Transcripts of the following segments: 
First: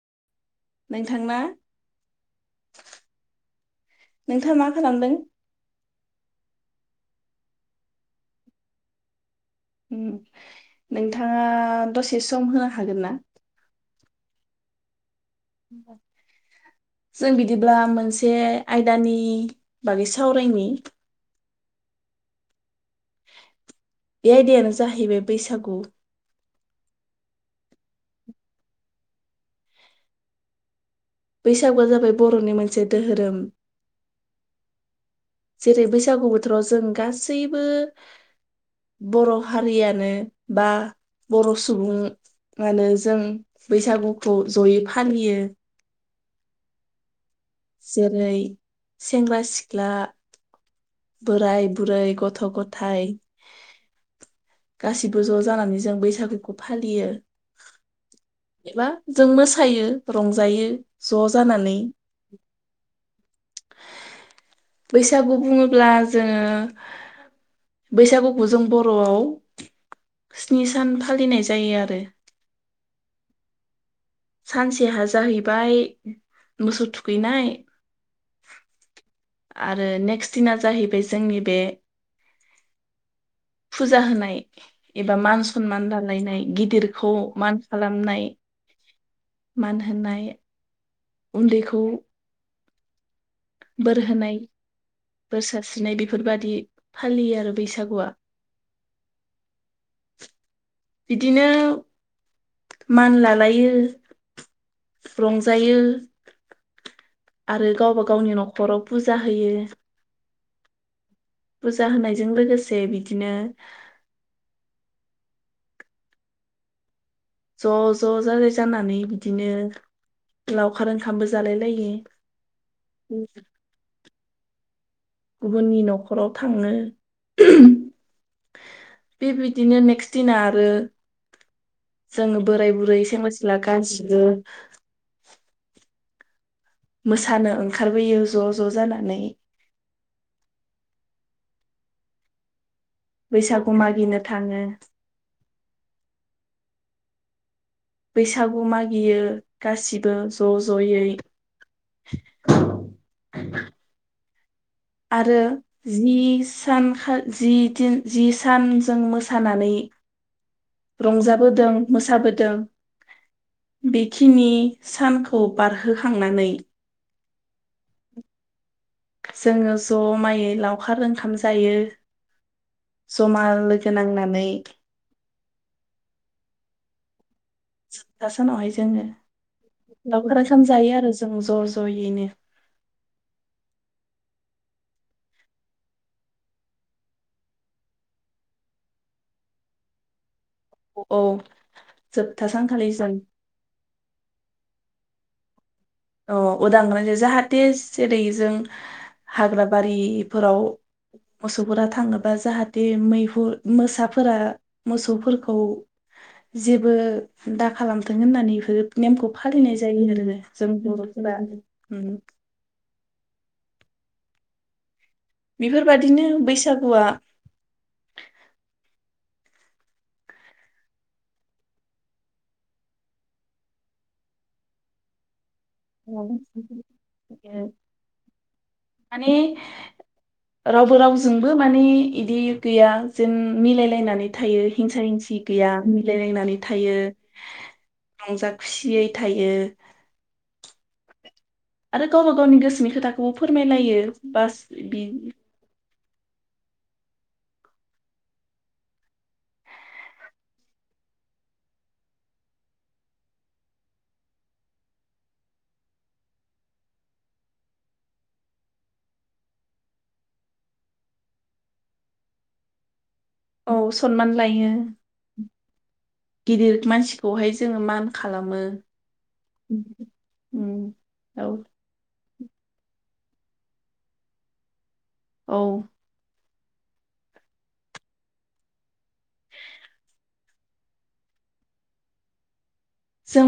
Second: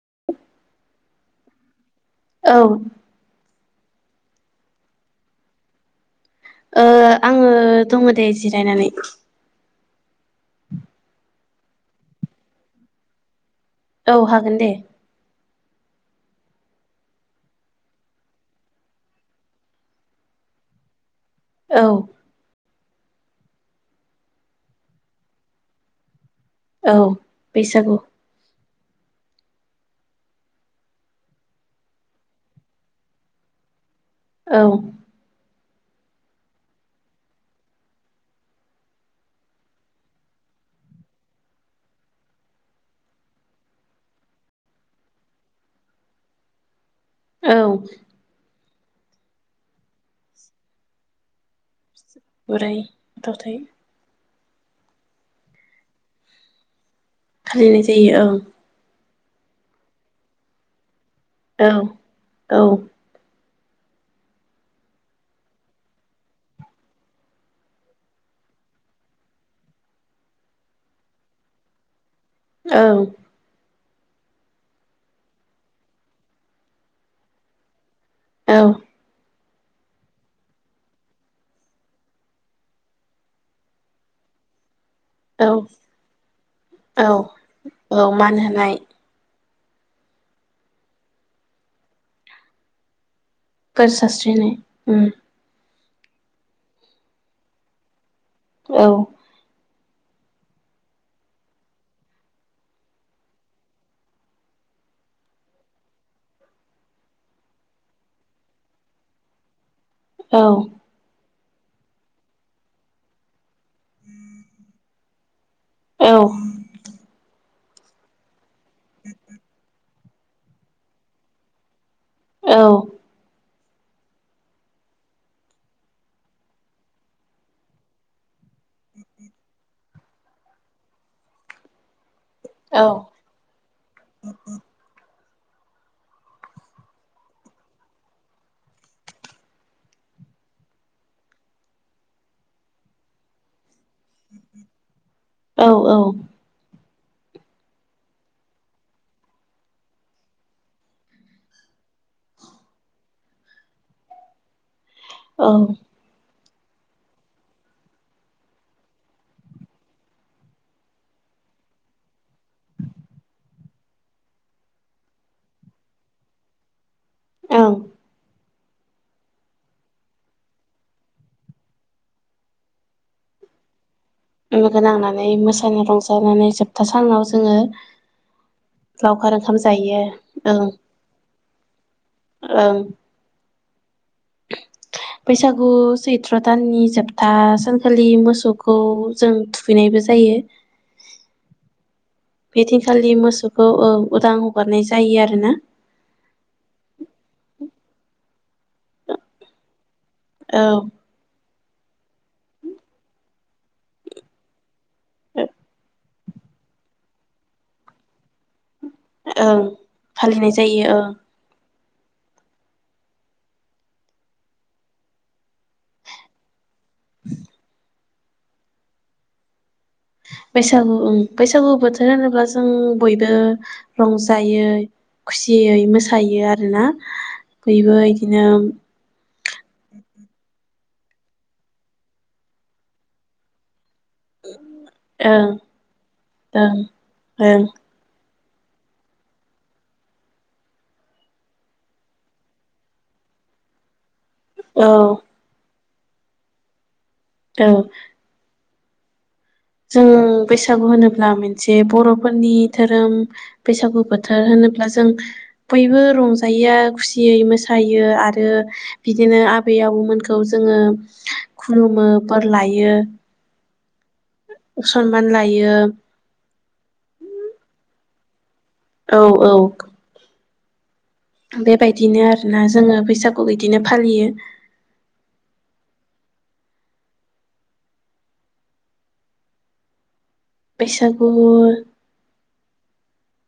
[inaudible] नोंथांना औ नोंथाङा मा खालामदों? ओ आङो दङ दे जिरायनानै उम नोंथाङा दसे सम होनो हागोन ना? औ हागोन दे जों बिदिब्ला मोनसे आयदानि बागै सावरायनि औ बे आयदायानो जाहैबाय बैसागु औ बैसागु बैसागुआ जाबाय बरनि मोनसे दोहोरोम औ जेरै बैसागु बोथोराव जों गासैबो बर'हारियानो बा बर' सुबुङानो जों बैसागुखौ जयै फालियो। औ जेरै- सेंग्रा, सिख्ला बोराय बुरै बोराइ गथ'गथाइ गथ'थाय गासिबो ज जानानै जों बैसागुखौ फालियो। फालिनाय जायो ओं बा जों मोसायो रंजायो। औ ज'जानानै औ बैसागु बुङोब्ला जोङो बैसागुखौ जों बरआव स्नि सान फालिनाय जायो आरो। औ सानसेहा जाहैबाय मोसौ थुखैनाय औ आरो नेक्स दिना जाहैबाय जोंनि बे फुजा होनाय। एबा मान औ सनमान लालायनाय औ गिदिरखौ मान औ खालामनाय मान होनाय मान होनोनाय उन्दै खौ फोर सासस्रिनाय उम स्रिनाय बेफोरबायदि फालियो आरो बैसागुआ औ [inaudible] बिदिनो मान लालायो रंजायो आरो गावबा गावनि नखराव फुजा होयो। औ फुजा होनायजों लोगोसे बिदिनो [inaudible] औ ज ज जालाय जानानै बिदिनो लावखार ओंखामबो जालाय लायो। [inaudible] औ गुबुननि नखराव थाङो बेबायदिनो नेक्स्ट दिना आरो जोङो बोराय औ बुरै सेंग्रा सिख्ला गासिबो मोसानो ओंखारबोयो ज ज जानानै बैसागु मागिनो थाङो औ औ बैसागु मागियो गासिबो ज जयै आरो जि सानखा जिन जि सान जों मोसानानै रंजाबोदों मोसाबोदों बेखिनि सानखौ बारहोखांनानै औ जोङो जमायै लावखार ओंखाम जायो जमा लोगो गोनांनानै लोगो नांनानै मोसानो रंजानानै जोबथा सानाव जों जोबथा सानावहाय जोङो ओंखाम जायो लावखार सान ओं जायो आरो जों ज जयैनो। ओं बैसागु सैत्र दाननि जोबथा सानखालि मोसौखौ जों थुखैनायबो जायो। औ जोबथा सानखालि जों बेदिनखालि मोसौखौ उदां हगारनाय जायो दायो आरोना अ उदग्रानिजों जाहाथे जेरैजों हाग्राबारि बेफोराव औ मोसौफोरा थाङोबा जाहाथे मैहुर मोसाफोरा मोसौफोरखौ जेबो दा खालामथों होननानै बेफोरो नेमखौ ओं फालिनाय फालिनाय जायो [unintelligible] जों ओं बरफोरा होम बेफोरबायादिनो बैसागु हौवा बैसागु बैसागु बोथोर होनोब्ला जों बयबो रंजायो खुसि जयै मोसायो आरोना बयबो बिदिनो माने रावबो रावजोंबो माने बिदि गैया जेन मिलायलायनानै थायो हिंसा हिंसि ओं गैया मिलायलायनानै ओं थायो। ओं रंजा खुसियै थायो। आरो गावबा गावनि गोसोनि खोथाखौबो फोरमायलायो। बास औ बि औ। जोङो बैसागु होनोब्ला मोनसे बर'फोरनि धोरोम बैसागु बोथोर होनोब्ला जों बयबो रंजायो खुसियै मोसायो आरो बिदिनो आबै आबौमोनखौ जोङो खुलुमो बोर लायो। औ सनमान लायो सनमान लायो। गिदिर मानसिखौहाय जोङो मान खालामो। औ औ। उम। औ बेबायदिनो आरो ना जोङो बैसागु बिदिनो फालियो। औ। बैसागु जों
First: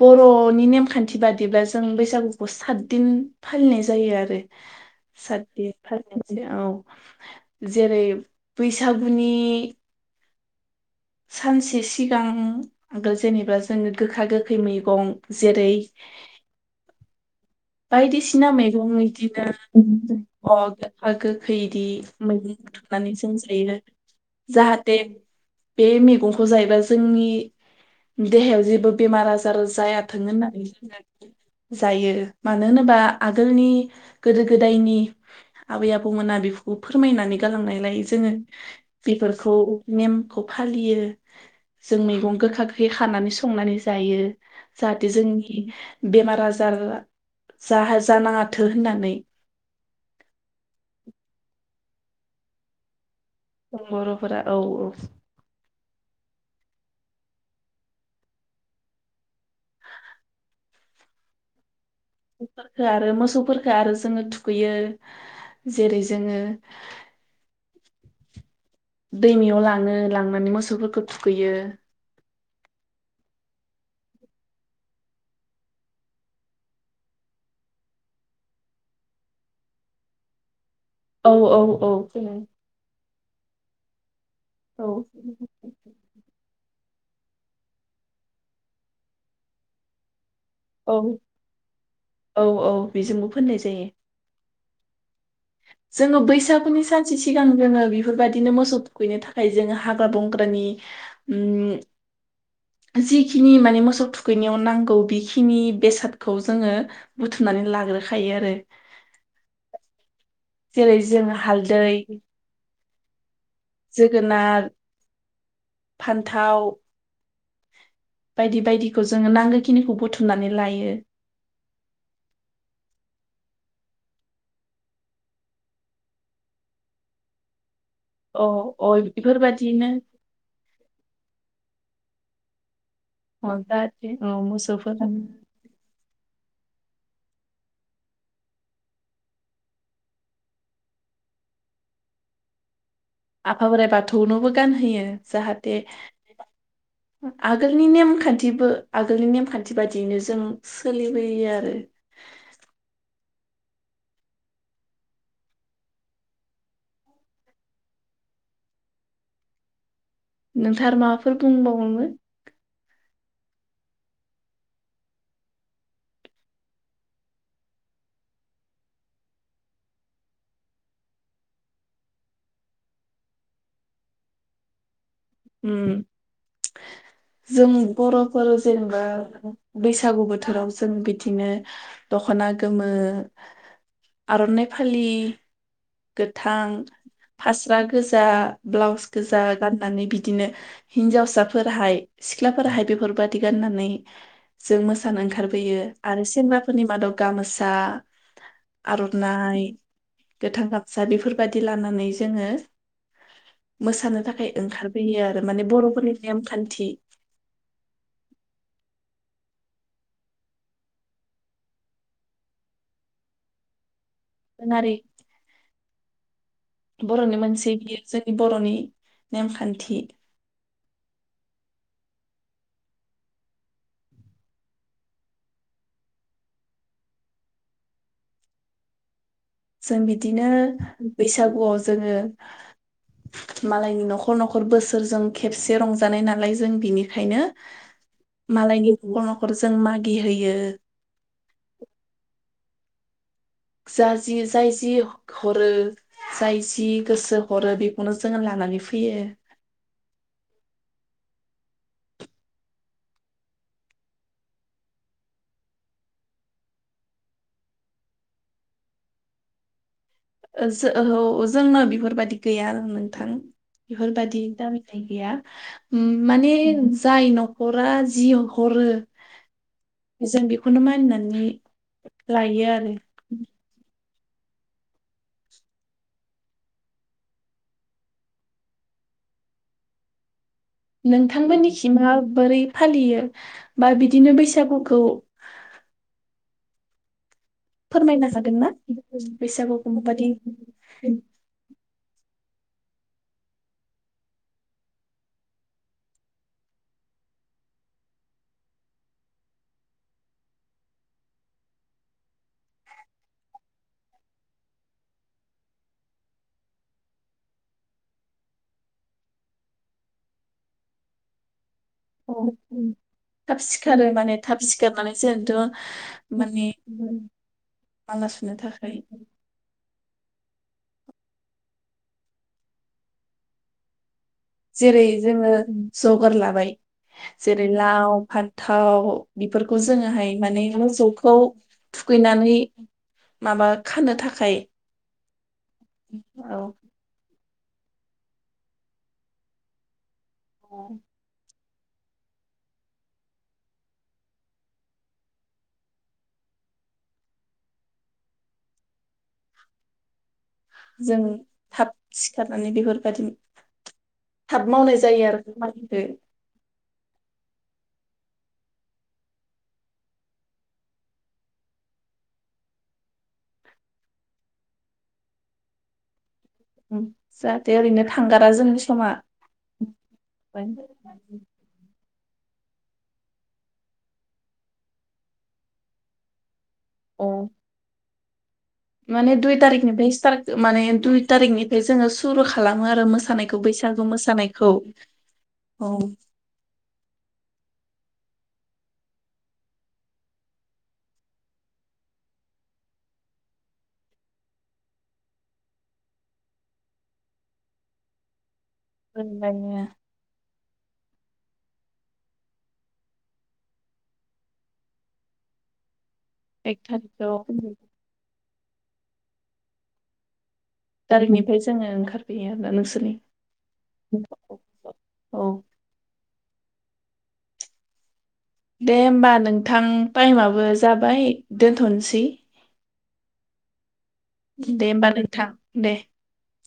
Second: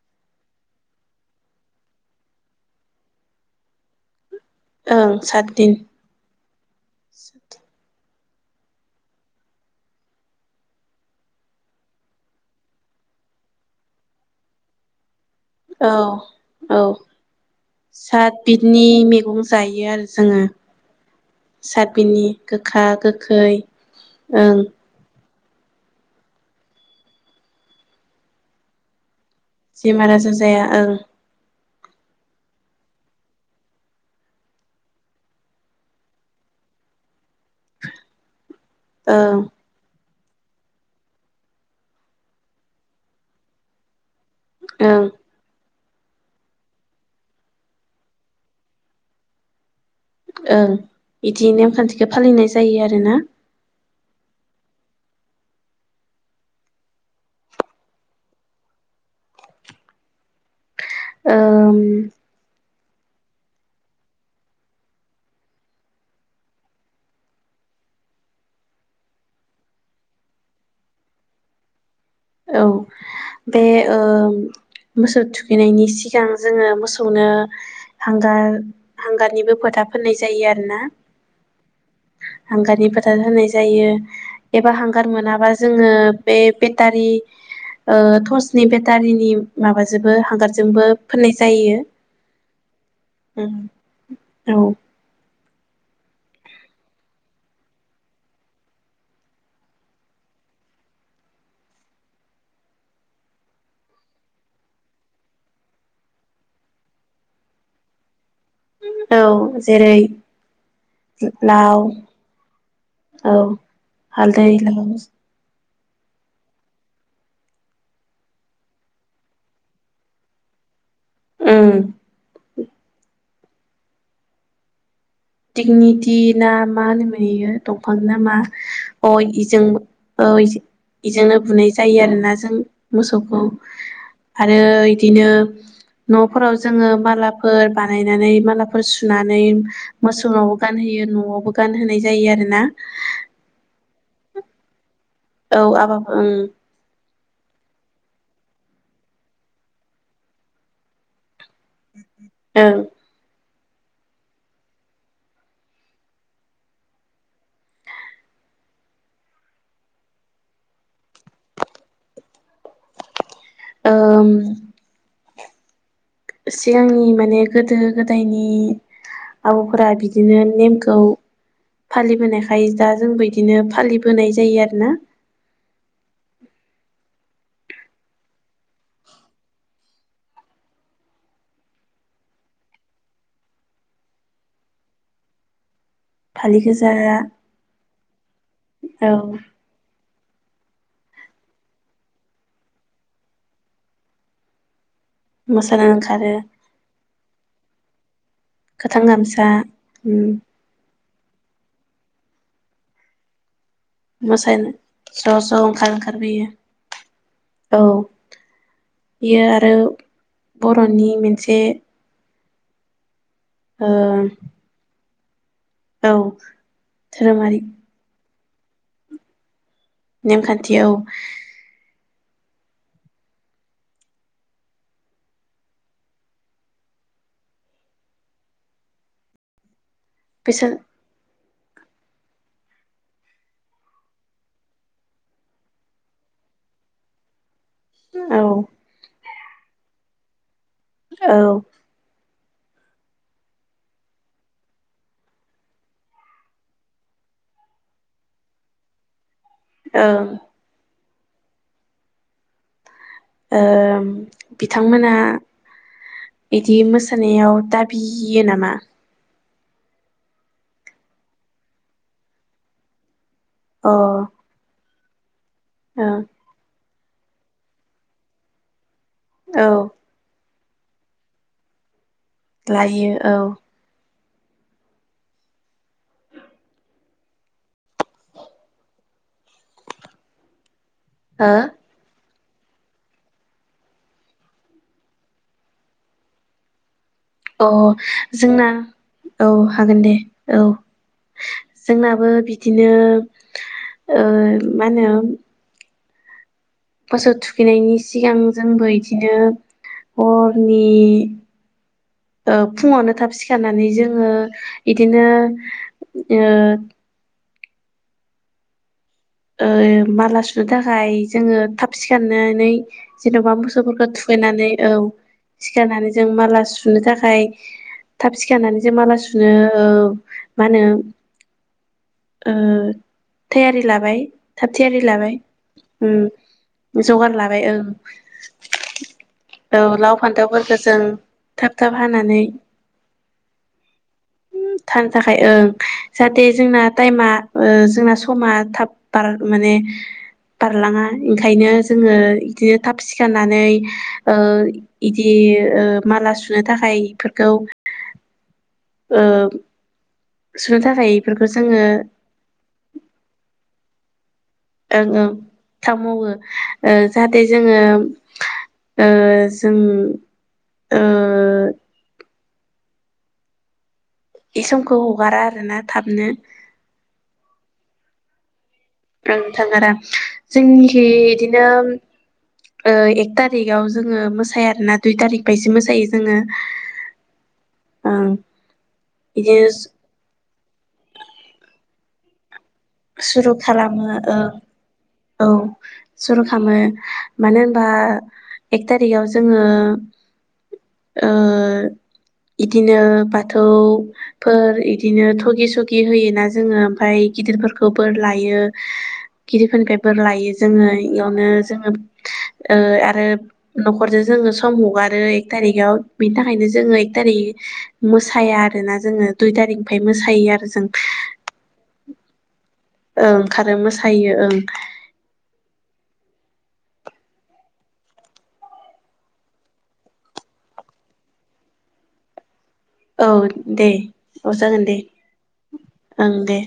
बर'नि नेमखान्थि बादिब्ला जों बैसागुखौ सातदिन फालिनाय जायो आरो। ओं सातदिन [unintelligible] औ जेरै बैसागुनि सानसे सिगांबो जेनेबा जोङो गोखा गोखै मैगं जेरै औ औ। सात बायदिसिना बिदनि मैगं मैगं जायो आरो बिदिनो जोङो गोखा गोखैदि सात बिदनि मैगं गोखा बुथुमनानै जों गोखै जायो ओं जाहाथे बे मेगंखौ जायोबा जोंनि देहायाव जेबो बेमार आजा र बेमार जायाथों आजार होन्नानै जाया ओं जायो। मानो होनोबा आगोलनि गोदो गोदायनि आबै आबौमोना बेफोरखौ फोरमायनानै गालांनायलाय जोङो ओं बेफोरखौ नेम फालियो जों मैगं गोखा गोखै खानानै संनानै जायो। ओं जाहाथे जोंनि बेमार आजार जाहा जानाङाथो होन्नानै ओं बिदि नेम खान्थि [unintelligible] फालिनाय जायो आरो ना। बर'फोरा औ औ। ओम। [unintelligible] आरो मोसौफोरखो आरो जोङो थुखैयो जेरै जोङो दैमायाव लाङो लांनानै मोसौफोरखौ थुखैयो। औ बे ओम मोसौ थुखैनायनि सिगां जोङो मोसौनो हांगार हांगारनिबो फोथा फोन्नाय जायो आरोना। औ औ औ । [unintelligible] होनाय जायो। एबा हांगार औ मोनाबा जोङो बे दारि टर्सनि बेटारिनि माबाजोबो हांगार। औ औ औ बेजोंबो फोननाय जायो। [unintelligible] जोङो बैसागुनि सानसे सिगां जोङो बिफोरबायदिनो मोसौ थुखैनो थाखाय जोङो हाग्रा बंग्रानि उम जिखिनि माने मोसौ थुखैनायाव नांगौ बिखिनि बेसादखौ जोङो बुथुमनानै लाग्रोखा औ जेरै। जेरै जोङो लाव हालदै। औ। हालदै। जोगोनार फान्थाव बायदि बायदिखौ जोङो नांगोखिनिखौ बुथुमनानै लायो। उम। दिगनिटि ना मा होनो बियो। दंफां नामा अ अ बेफोरबादिनो [unintelligible] [unintelligible] ‌आरोना जों। मोसौखौ अ जाहाथे औ आरो मोसौफोरा इदिनो न। [unintelligible] जोङो मालाफोर बानायनानै मालाफोर सुनानै। मोसौवाव गानहोयो न'आवबो गानहोनाय जायो आरोना। आफा बोराइ बाथौनोबो गानहोयो। जाहाथे औ [unintelligible] आगोलनि नेमखान्थिबो आगोलनि नेमखान्थि बादियैनो जों सोलिबोयो आरो। औ। नोंथार माबाफोर बुंबावोमो। उम सिगांनि माने गोदो गोदायनि आबैफोरा बिदिनो नेमखौ फालिबोनायखाय दा जोंबो इदिनो फालिबोनाय जायो आरोना। जों बर'फोर जेनेबा बैसागु बोथोराव जों बिदिनो दखना गोमो आरनाइ फालि। फालि गोथां गोजा फास्रा गोजा ब्लाउस औ गोजा गाननानै बि बिदिनो हिनजावसाफोरहाय सिख्लाफोरहाय बेफोरबायदि गाननानै जों मोस मोसानो मोसानो ओंखारबोयो आरो ओंखारो सेंग्राफोरनि मादाव गामसा गोथां गामसा उम। गोथां गामसा बेफोरबादि लानानै जोङो। मोसानो थाखाय ओंखारबोयो आरो ज' ज' माने ओंखार बरफोरनि ओंखारबोयो नेमखान्थि औ बियो आरो बर'नि मोनसे ओं। दोरोङारि औ बर'नि धोरोमारि। मोनसे बियो जोंनि बर'नि नेमखान नेमखान्थि औ। [unintelligible] जों बिदिनो बिसोर बैसागु अ जोङो मालायनि नख'र नख'र बोसोरजों खेबसे रंजानाय नालाय जों बिनिखायनो औ मालायनि [unintelligible] जों मागि हैयो। औ। जा जि जाय जि हरो जाय जि गोसो हरो बेखौनो जोङो लानानै फैयो। औ। ओ बिथांमोना बिदि मोसानायाव दाबियो नामा? ओ जोहौ जोंनो बेफोरबायदि गैया आरो नोंथां। अ बिफोरबादि दामि नाय गैया। उम ओं माने जाय नख'रा जि हरो औ। जों बेखौनो मानिनानै लायो औ। हो नोंथांमोननिखि मा? बोरै फालियो बा बिदिनो बैसागुखौ अ फोरमायनो हागोन जोंना ना औ बैसागुखौ हागोन दे माबादि औ जोंनाबो बि बिदिनो ओ मा होनो मोसौ थुखैनायनि सिगां जोंबो इदिनो हरनि ओ फुङावनो थाब सिखारनानै जोङो इदिनो ओ ओ माला सुनो थाखाय जोङो थाब। औ सिखारनानै जेनबा थाब सिखारो मोसौफोरखौ माने थाब थुखैनानै औ सिखारनानै जोंथ' सिखारनानै जों माला माने सुनो थाखाय माला थाब सुनो सिखारनानै जों थाखाय माला सुनो औ मा होनो ओ थायारि लाबाय। थाब जेरै थियारि लाबाय जोङो उम जगार लाबाय जगार लाबाय जेरै ओं लाव फान्थाव बिफोरखौ औ लाव जोङोहाय माने फान्थावफोरखौ जों मोसौखौ थाब थाब हानानै थुखैनानै माबा खानो थाखाय थानो थाखाय ओं जाहाथे औ। जोंना टाइमा ओ जोंना समा थाब बार माने बारलाङा ओंखायनो। जोङो इदिनो थाब सिखारनानै ओ इदि ओ माला सुनो थाखाय इफोरखौ ओ सुनो थाखाय जों इफोरखौ जोङो थाब सिखारनानै बेफोरबादि थाब मावनाय ओं जायो ओं आरो खामानिखो थाब । मावो ओ जाहाथे जोङो ओ जों ओ इस समखौ हगारा आरो ना थाबनो जाहाथे ओरैनो थांगारा जोंनि समा ओं थांगारा अ जोंनिखि इदिनो ओ एक तारिगाव जोङो मोसाया आरोना दुइ तारिग बायसो मोसायो जोङो। औ ओं माने बिदि दुइ तारिकनिफाय स्टार्ट माने दुइ तारिकनि बे जोङो सुरु खा सुरु खालामो ओ औ सुरु खामो मानो बा एक तारिगाव जोङो ओ इदिनो बाथौफोर इदिनो थगि सगि होयोना जोङो ओमफाय गिदिरफोर फोरखौ बोर लायो ओमफ्रायो गिदिरफोरनिफ्राय बोर लायो जोङो इयावनो जोङो ओ आरो न'खरजो जोङो सम हगारो एक थारिखाव बेनि थाखायनो एक जोङो एकथारि थारिखआव मोसाया आरोना जोङो दुइ तारिखनिफाय मोसायो आरो जों थारिखनिफाय जोङो ओंखारफैयो आरोना नोंसोर ओंखारो मोसायो ओं दे होमबा नोंथां टाइमाबो जाबाय दोनथनोसै औ दे औ जागोन दे होमबा नोंथां दे ओं दे।